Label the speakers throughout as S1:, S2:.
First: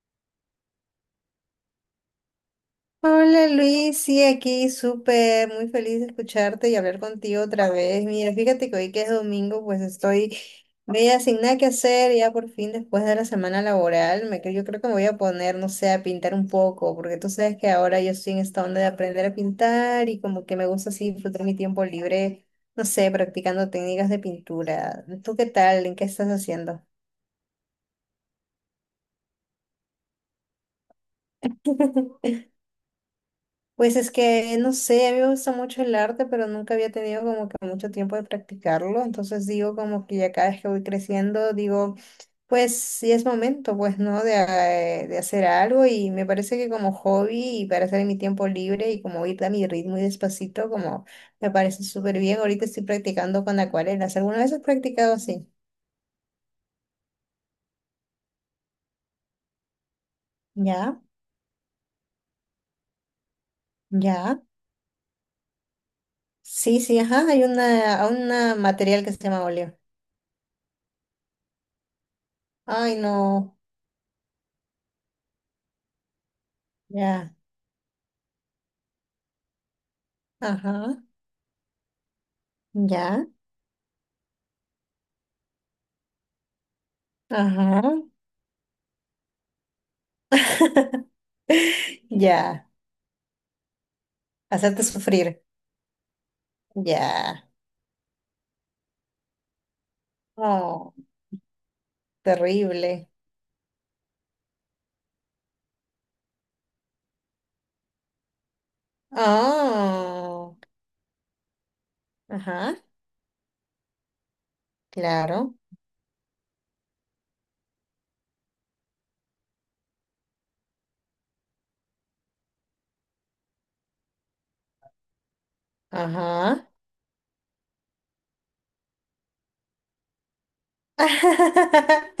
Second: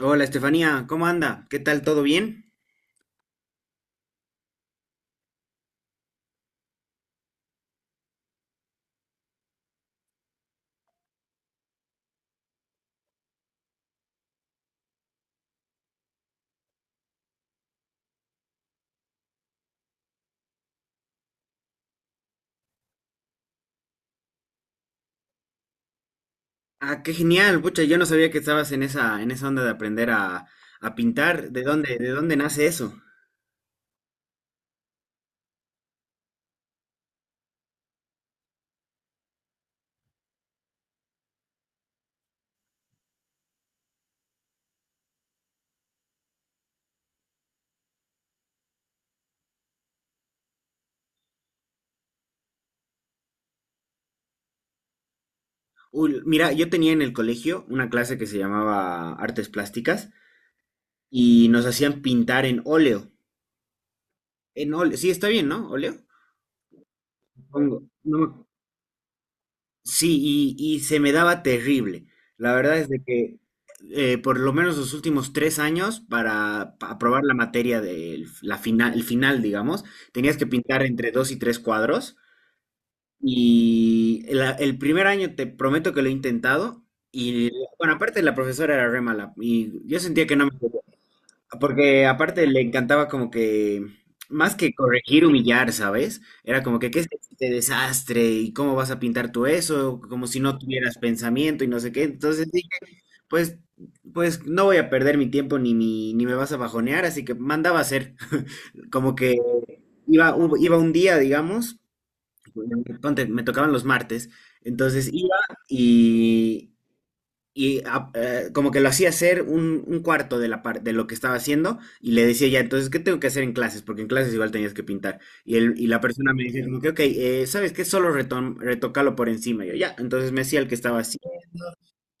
S1: Hola Estefanía, ¿cómo anda? ¿Qué tal? ¿Todo bien?
S2: Hola Luis, sí, aquí súper, muy feliz de escucharte y hablar contigo otra vez. Mira, fíjate que hoy que es domingo, pues estoy media sin nada que hacer, ya por fin después de la semana laboral, yo creo que me voy a poner, no sé, a pintar un poco, porque tú sabes que ahora yo estoy en esta onda de aprender a pintar y como que me gusta así disfrutar mi tiempo libre, no sé, practicando técnicas de pintura. ¿Tú qué tal? ¿En qué estás haciendo?
S1: Ah, qué genial, pucha, yo no sabía que estabas en esa onda de aprender a pintar. ¿De dónde, de dónde nace eso?
S2: Pues es que, no sé, a mí me gusta mucho el arte, pero nunca había tenido como que mucho tiempo de practicarlo. Entonces digo como que ya cada vez que voy creciendo, digo, pues sí es momento, pues, ¿no? De hacer algo y me parece que como hobby y para hacer en mi tiempo libre y como ir a mi ritmo y despacito, como me parece súper bien. Ahorita estoy practicando con acuarelas. ¿Alguna vez has practicado así?
S1: Uy, mira, yo tenía en el colegio una clase que se llamaba Artes Plásticas
S2: Ya,
S1: y nos hacían pintar en óleo.
S2: ya.
S1: En óleo, sí, está bien, ¿no? ¿Óleo?
S2: Sí, sí, ajá, hay
S1: Supongo.
S2: una,
S1: No.
S2: una material que se llama óleo.
S1: Sí, y se me daba terrible. La verdad es
S2: Ay,
S1: de que
S2: no,
S1: por lo menos los últimos 3 años para aprobar la
S2: ya,
S1: materia el final, digamos, tenías que pintar
S2: ajá.
S1: entre dos y tres cuadros.
S2: Ya,
S1: Y el primer año te prometo que lo he intentado. Y
S2: ajá,
S1: bueno, aparte la profesora era re mala y yo sentía que no me... Porque aparte le
S2: ya,
S1: encantaba como que, más que
S2: hacerte
S1: corregir,
S2: sufrir,
S1: humillar, ¿sabes? Era como que, ¿qué es
S2: ya,
S1: este desastre? ¿Y cómo vas a pintar tú eso? Como si no
S2: oh,
S1: tuvieras pensamiento y no sé qué. Entonces dije,
S2: terrible,
S1: pues, pues no voy a perder mi tiempo ni me vas a bajonear, así que mandaba a hacer. Como que iba,
S2: oh,
S1: un- iba un día, digamos,
S2: ajá,
S1: ponte, me tocaban los martes, entonces iba
S2: claro,
S1: y, y como que lo hacía hacer un cuarto de lo que estaba haciendo y le decía ya, entonces, ¿qué tengo que hacer en clases? Porque en clases igual tenías que pintar. Y la persona me
S2: ajá,
S1: decía como que, ok, ¿sabes qué? Solo retócalo por encima. Y yo, ya, entonces me hacía el que estaba así.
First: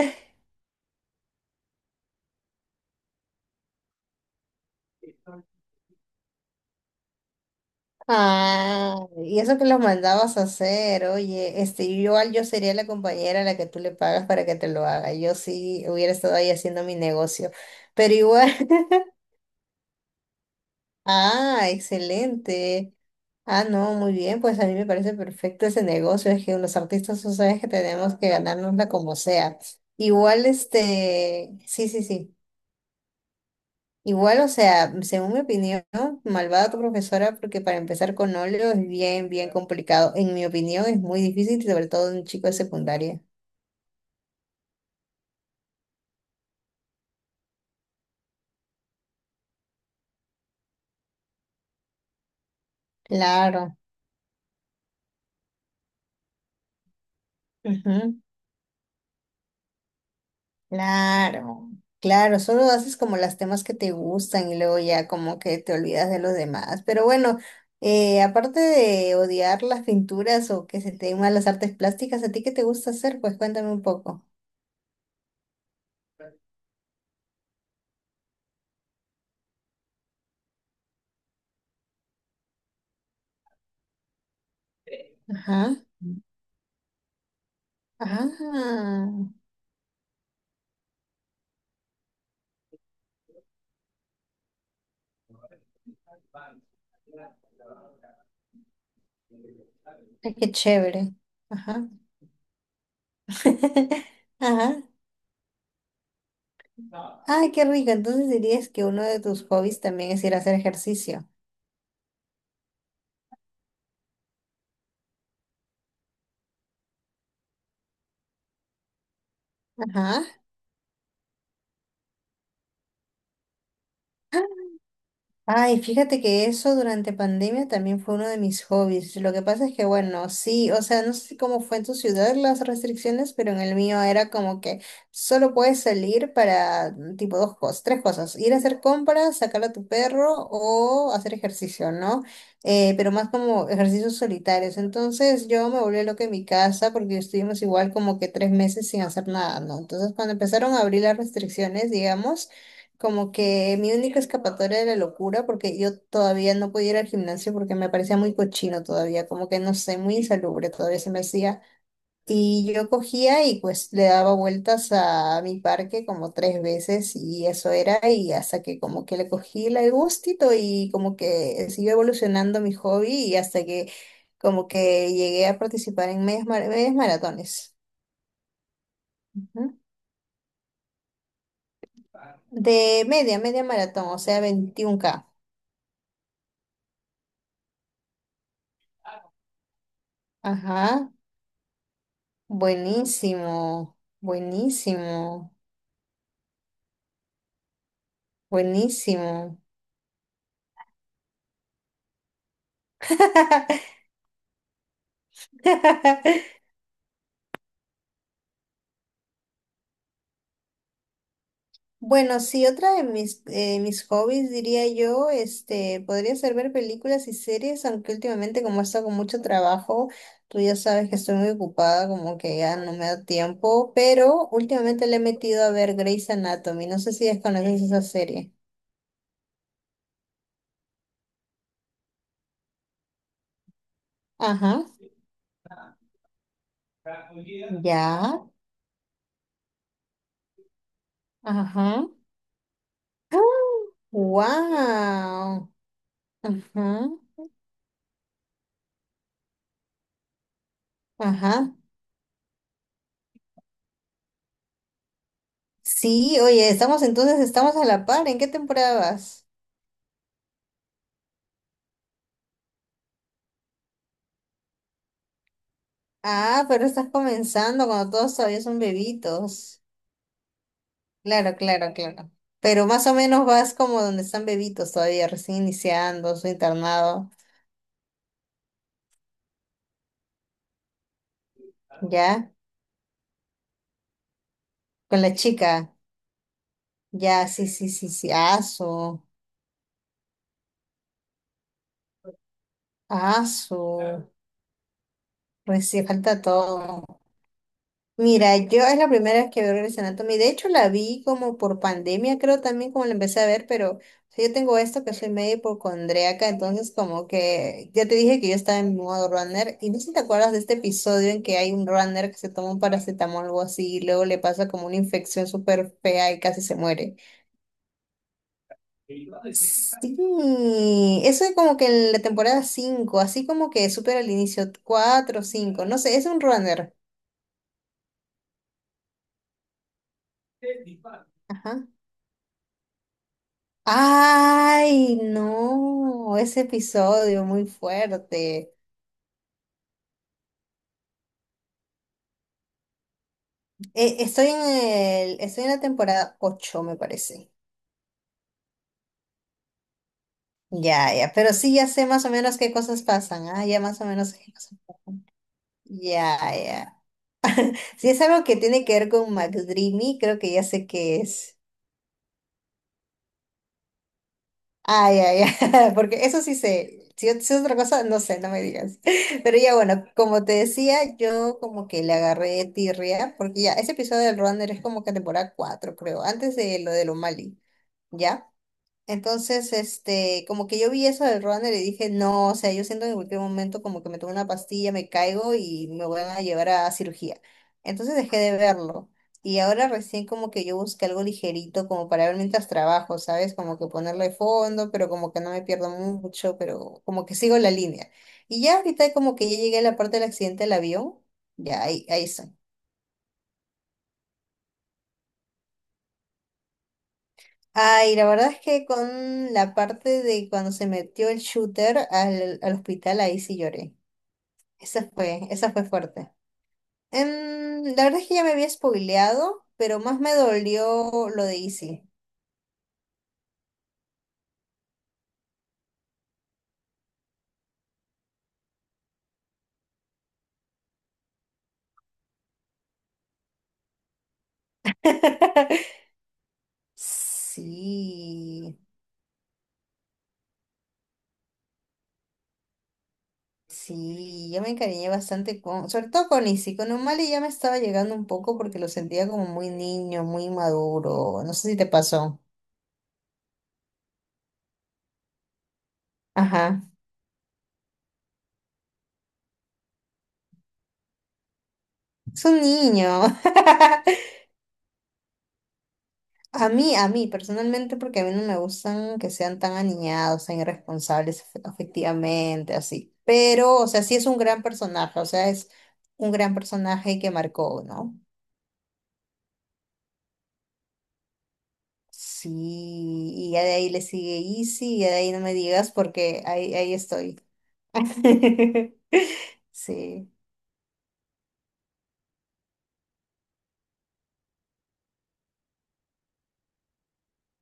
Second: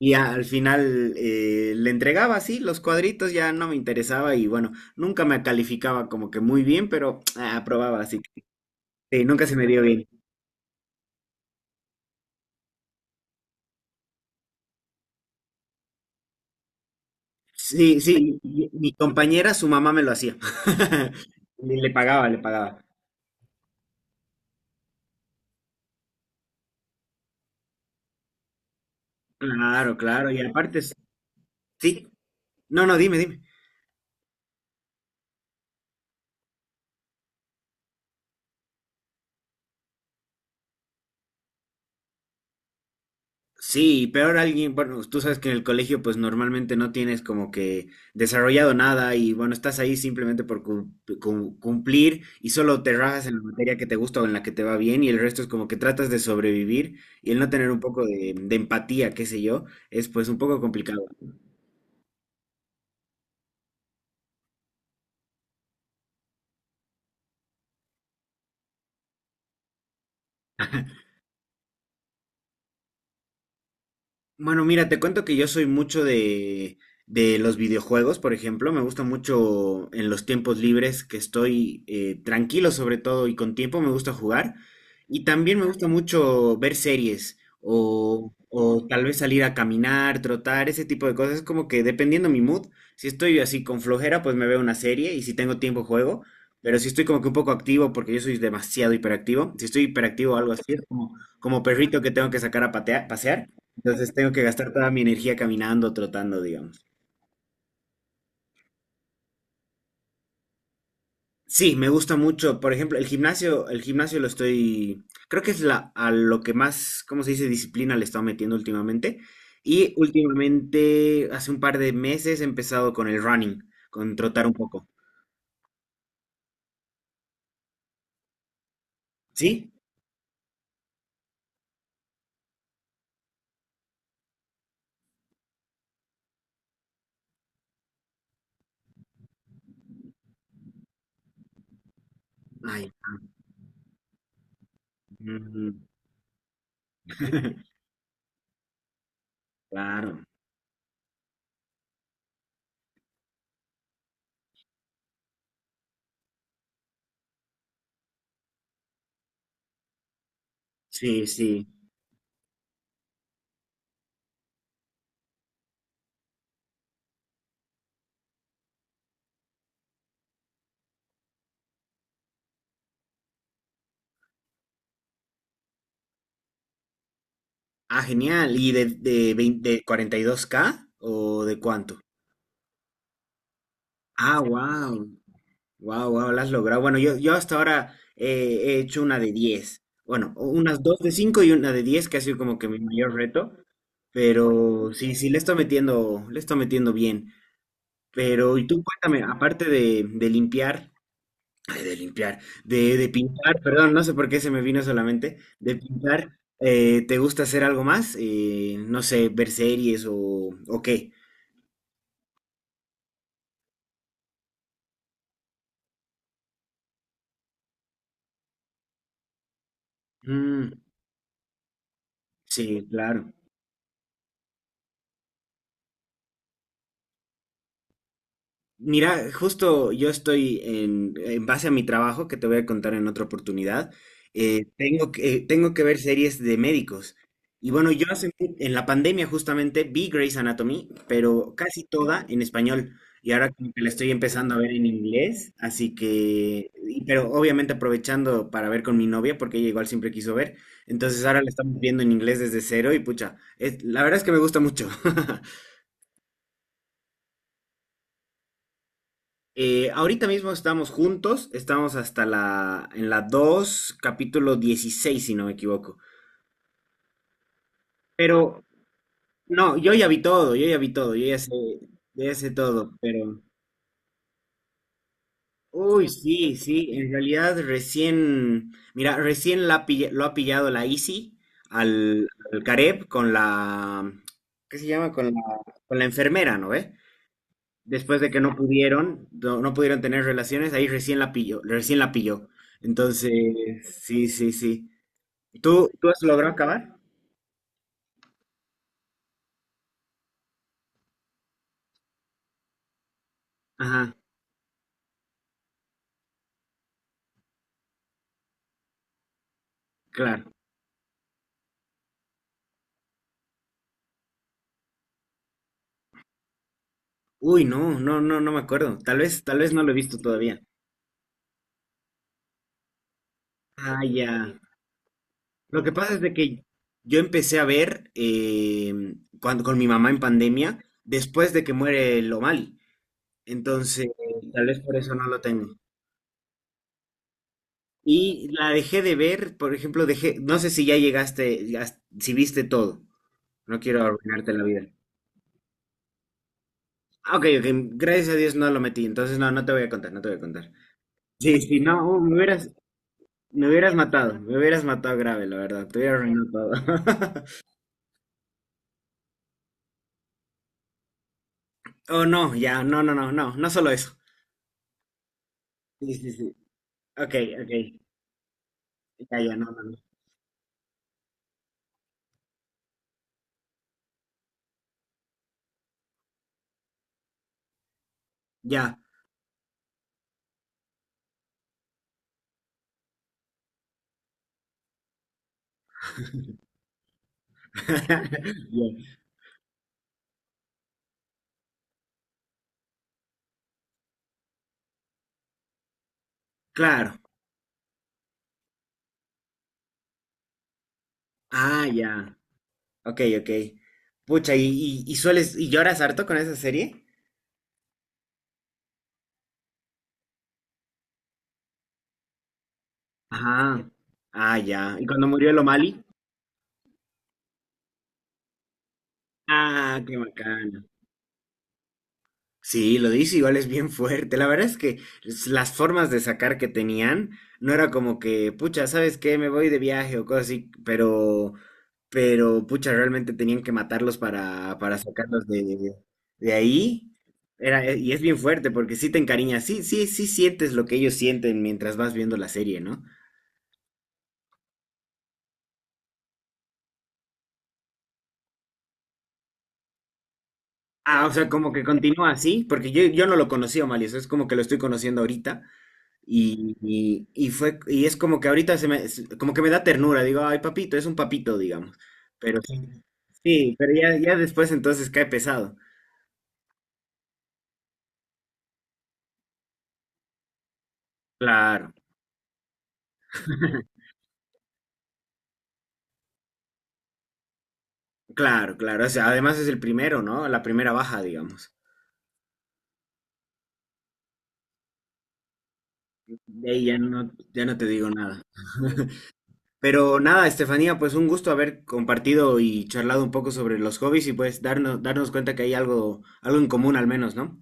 S1: Y al final le entregaba así los cuadritos, ya no me interesaba y bueno, nunca me calificaba como que muy bien, pero aprobaba así.
S2: ah,
S1: Sí,
S2: y
S1: nunca se
S2: eso que
S1: me
S2: lo
S1: dio bien.
S2: mandabas a hacer, oye, este, yo igual yo sería la compañera a la que tú le pagas para que te lo haga, yo sí hubiera estado ahí haciendo mi negocio,
S1: Sí,
S2: pero
S1: sí,
S2: igual.
S1: y mi compañera, su mamá me lo hacía.
S2: Ah,
S1: Le le pagaba, le pagaba.
S2: excelente. Ah, no, muy bien, pues a mí me parece perfecto ese negocio, es que los artistas, tú sabes que tenemos que ganárnosla como sea.
S1: Claro, claro, y
S2: Igual,
S1: aparte,
S2: este, sí, sí,
S1: sí,
S2: sí.
S1: no, no, dime, dime.
S2: Igual, o sea, según mi opinión, malvada tu profesora, porque para empezar con óleo es bien, bien complicado. En mi opinión, es muy difícil, sobre todo en un chico de secundaria.
S1: Sí, y peor alguien, bueno, tú sabes que en el colegio pues normalmente no tienes como que desarrollado nada y bueno, estás ahí simplemente por cumplir y solo te rajas en la materia
S2: Claro.
S1: que te gusta o en la que te va bien y el resto es como que tratas de sobrevivir y el no tener un poco
S2: Ujú.
S1: de empatía, qué sé yo, es pues un poco complicado.
S2: Claro, claro, solo haces como las temas que te gustan y luego ya como que te olvidas de los demás. Pero bueno, aparte de odiar las pinturas o que se te den mal las artes plásticas, ¿a ti qué te gusta hacer? Pues cuéntame un poco.
S1: Bueno, mira, te cuento que yo soy mucho de los videojuegos, por ejemplo. Me gusta mucho en los tiempos libres que estoy tranquilo sobre todo y con tiempo me gusta jugar. Y también me
S2: Ajá,
S1: gusta mucho ver series o
S2: ajá,
S1: tal vez salir a caminar, trotar, ese tipo de cosas. Es como que dependiendo mi mood, si estoy así con flojera, pues me veo una serie y si tengo tiempo juego. Pero si estoy como que un poco activo, porque yo soy demasiado hiperactivo, si estoy hiperactivo
S2: ay,
S1: o algo
S2: qué
S1: así, es
S2: chévere.
S1: como
S2: Ajá,
S1: perrito que tengo que sacar a pasear. Entonces tengo que gastar
S2: ajá.
S1: toda mi energía caminando, trotando, digamos.
S2: Ay, qué rico. Entonces dirías que uno de tus hobbies también es ir a hacer ejercicio.
S1: Sí, me gusta mucho. Por ejemplo, el gimnasio lo estoy, creo que es a lo que más, ¿cómo se dice? Disciplina le he estado metiendo últimamente. Y
S2: Ajá.
S1: últimamente, hace un par de meses, he empezado con el running, con trotar un poco.
S2: Ay, fíjate que eso durante pandemia también fue uno de mis hobbies. Lo que pasa
S1: ¿Sí?
S2: es que, bueno, sí, o sea, no sé cómo fue en tu ciudad las restricciones, pero en el mío era como que solo puedes salir para tipo dos cosas, tres cosas, ir a hacer compras, sacar a tu perro o hacer ejercicio, ¿no?
S1: Ay.
S2: Pero más como ejercicios solitarios. Entonces yo
S1: Ujú.
S2: me volví loca en mi casa porque estuvimos igual como que 3 meses sin hacer nada, ¿no? Entonces
S1: Claro.
S2: cuando empezaron a abrir las restricciones, digamos, como que mi única escapatoria de la locura, porque yo todavía no podía ir al gimnasio porque me parecía muy cochino todavía, como que no sé, muy insalubre todavía se me
S1: Sí,
S2: hacía.
S1: sí.
S2: Y yo cogía y pues le daba vueltas a mi parque como 3 veces y eso era, y hasta que como que le cogí el gustito y como que siguió evolucionando mi hobby y hasta que como que llegué a participar en medias maratones.
S1: Ah, genial. ¿Y 20
S2: Ujú.
S1: de 42K o de cuánto?
S2: De media, media maratón, o
S1: Ah,
S2: sea, veintiún
S1: wow.
S2: k
S1: Wow, wow, lo has logrado. Bueno, yo hasta ahora he hecho una de 10. Bueno, o unas dos de
S2: Ajá.
S1: 5 y una de 10 que ha sido como que mi mayor reto.
S2: Buenísimo,
S1: Pero sí, sí,
S2: buenísimo,
S1: le estoy metiendo bien. Pero, y tú cuéntame,
S2: buenísimo.
S1: aparte de limpiar, ay, de limpiar, de pintar, perdón, no sé por qué se me vino solamente, de pintar, ¿te gusta hacer algo más? No sé, ver series o qué.
S2: Bueno, sí, otra de mis hobbies, diría yo, este, podría ser ver películas y series, aunque últimamente como he estado con mucho trabajo, tú
S1: Mm,
S2: ya sabes que estoy muy ocupada, como que ya
S1: sí,
S2: no me da
S1: claro.
S2: tiempo, pero últimamente le he metido a ver Grey's Anatomy, no sé si desconoces esa serie.
S1: Mira, justo yo estoy en base a mi trabajo, que te voy a contar en otra oportunidad,
S2: Ajá.
S1: tengo que ver series de médicos. Y bueno, yo hace
S2: Ya,
S1: en la pandemia justamente vi Grey's Anatomy, pero casi
S2: ajá.
S1: toda en español. Y ahora como que la estoy empezando a ver en inglés,
S2: ¡Wow!
S1: así que,
S2: Ajá.
S1: pero obviamente aprovechando para ver con mi novia, porque ella igual siempre quiso ver. Entonces ahora la
S2: Ajá.
S1: estamos viendo en inglés desde cero y pucha, la verdad es que me gusta mucho.
S2: Sí, oye, estamos entonces, estamos a la par. ¿En qué temporada vas?
S1: Ahorita mismo estamos juntos, estamos en la 2 capítulo 16 si no me equivoco.
S2: Ah, pero estás comenzando cuando todos todavía
S1: Pero,
S2: son
S1: no,
S2: bebitos.
S1: yo ya vi todo, yo ya vi todo,
S2: Claro, claro,
S1: yo
S2: claro.
S1: ya sé
S2: Pero
S1: todo,
S2: más o
S1: pero...
S2: menos vas como donde están bebitos todavía, recién
S1: Uy,
S2: iniciando su
S1: sí, sí, en
S2: internado,
S1: realidad recién, mira, recién lo ha pillado la Easy al,
S2: ¿ya?
S1: al Gareb con la, ¿qué se llama?
S2: Con
S1: Con la,
S2: la chica.
S1: con la enfermera, ¿no ve?
S2: Ya, sí, sí, sí,
S1: Después de
S2: sí.
S1: que no
S2: Asu,
S1: pudieron, no, no pudieron tener relaciones, ahí recién la pilló, recién la pilló. Entonces,
S2: asu.
S1: sí, sí, sí.
S2: Pues
S1: ¿Tú,
S2: sí,
S1: tú has
S2: falta
S1: logrado acabar?
S2: todo. Mira, yo es la primera vez que veo Grey's Anatomy. De hecho, la vi como por pandemia, creo también como la empecé a ver, pero o
S1: Ajá,
S2: sea, yo tengo esto que soy medio hipocondríaca, entonces como que ya te dije que yo estaba en modo runner. Y no sé si te acuerdas
S1: claro.
S2: de este episodio en que hay un runner que se toma un paracetamol o algo así y luego le pasa como una infección súper fea y casi se muere.
S1: Uy, no, no, no, no me acuerdo. Tal vez no lo he visto todavía.
S2: Sí, eso es como que en la temporada 5, así como que
S1: Ah,
S2: supera al
S1: ya.
S2: inicio 4 o
S1: Lo
S2: 5,
S1: que
S2: no
S1: pasa
S2: sé,
S1: es
S2: es
S1: de
S2: un
S1: que
S2: runner.
S1: yo empecé a ver con mi mamá en pandemia, después de que
S2: Ajá.
S1: muere Lomali. Entonces, tal vez por eso
S2: Ay,
S1: no lo tengo.
S2: no, ese episodio muy
S1: Y la
S2: fuerte.
S1: dejé de ver, por ejemplo, dejé, no sé si ya llegaste, si viste todo. No quiero
S2: Estoy
S1: arruinarte
S2: en
S1: la vida.
S2: el, estoy en la temporada ocho me
S1: Ah, Ok,
S2: parece.
S1: ok, gracias a Dios no lo metí, entonces no, no te voy a contar, no te voy a contar.
S2: Ya, ya, pero
S1: Sí,
S2: sí
S1: sí,
S2: ya sé
S1: no,
S2: más o
S1: me
S2: menos
S1: hubieras,
S2: qué cosas pasan. Ah,
S1: me
S2: ya
S1: hubieras
S2: más o menos sé
S1: matado,
S2: qué
S1: me
S2: cosas
S1: hubieras matado
S2: pasan.
S1: grave, la verdad, te hubiera
S2: Ya,
S1: arruinado todo.
S2: ya. Si es algo que tiene que ver con McDreamy, creo que ya sé qué es.
S1: Oh, no, ya, no, no, no, no, no solo eso.
S2: Ay, ay, ay,
S1: Sí,
S2: porque
S1: sí,
S2: eso
S1: sí.
S2: sí sé. Si
S1: Ok,
S2: es si es
S1: ok,
S2: otra cosa, no sé, no me digas.
S1: ya, ya,
S2: Pero
S1: no,
S2: ya
S1: no, no.
S2: bueno, como te decía, yo como que le agarré tirria, porque ya ese episodio del Runner es como que temporada 4, creo, antes de lo de O'Malley, ¿ya?
S1: Ya.
S2: Entonces, este, como que yo vi eso del runner y dije, no, o sea, yo siento que en cualquier momento como que me tomo una pastilla, me caigo y me van a llevar a cirugía. Entonces dejé de
S1: Ya.
S2: verlo. Y ahora recién como que yo busqué algo ligerito como para ver mientras trabajo, ¿sabes? Como que ponerle fondo, pero como que no me pierdo mucho, pero
S1: Claro.
S2: como que sigo la línea. Y ya ahorita como que ya llegué a la parte del accidente del avión, ya
S1: Ah,
S2: ahí, ahí
S1: ya.
S2: estoy.
S1: Ok, ok. Pucha, ¿y lloras harto con esa serie?
S2: Ay, la verdad es que con la parte de cuando se metió el shooter al, al hospital, ahí sí
S1: Ajá.
S2: lloré.
S1: Ah, ya. ¿Y
S2: Esa
S1: cuando
S2: fue,
S1: murió el
S2: esa fue
S1: O'Malley?
S2: fuerte. La verdad es que ya me había spoileado, pero
S1: Ah, qué
S2: más me
S1: bacán.
S2: dolió lo de Izzy.
S1: Sí, lo dice igual es bien fuerte. La verdad es que las formas de sacar que tenían no era como que, pucha, ¿sabes qué? Me voy de viaje o cosas así, pero, pucha, realmente tenían que matarlos para sacarlos de, de ahí. Era, y es bien fuerte
S2: Sí,
S1: porque sí te encariñas, sí, sí, sí sientes lo que ellos sienten mientras vas viendo la serie, ¿no?
S2: sí, yo me encariñé bastante con, sobre todo con Izzy, con Umali ya me estaba llegando un poco porque lo sentía como muy niño, muy
S1: Ah, o
S2: maduro,
S1: sea,
S2: no sé
S1: como
S2: si
S1: que
S2: te
S1: continúa
S2: pasó.
S1: así, porque yo no lo conocía, Malio, o sea, es como que lo estoy conociendo ahorita. Y,
S2: Ajá,
S1: y- y fue, y es como que ahorita como que me da ternura, digo, ay, papito, es un papito, digamos.
S2: es un
S1: Pero sí,
S2: niño.
S1: sí, pero ya, ya después entonces cae pesado.
S2: A mí personalmente, porque a mí no me gustan que sean tan aniñados, tan irresponsables
S1: Claro,
S2: afectivamente así. Pero, o sea, sí es un gran personaje, o sea, es un gran personaje que marcó, ¿no?
S1: claro, claro. O sea, además es el primero, ¿no? La primera baja, digamos.
S2: Sí, y ya de ahí le sigue Easy, y ya de ahí no me digas porque
S1: De
S2: ahí,
S1: ahí
S2: ahí
S1: ya no,
S2: estoy.
S1: ya no te digo nada. Pero
S2: Sí.
S1: nada, Estefanía, pues un gusto haber compartido y charlado un poco sobre los hobbies y pues darnos cuenta que hay algo, algo en común al menos, ¿no?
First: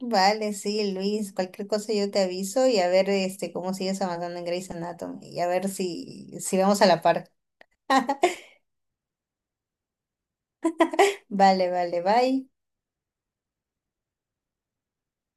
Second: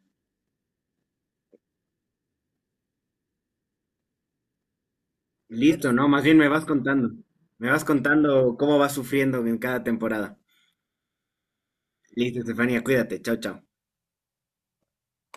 S2: Vale, sí, Luis, cualquier cosa yo te aviso y a ver este cómo sigues avanzando en Grey's Anatomy y a ver
S1: Listo, no, más
S2: si,
S1: bien me
S2: si
S1: vas
S2: vamos a la
S1: contando.
S2: par.
S1: Me vas contando cómo vas sufriendo en cada temporada.
S2: Vale, vale,
S1: Listo,
S2: bye.
S1: Estefanía, cuídate. Chao, chao.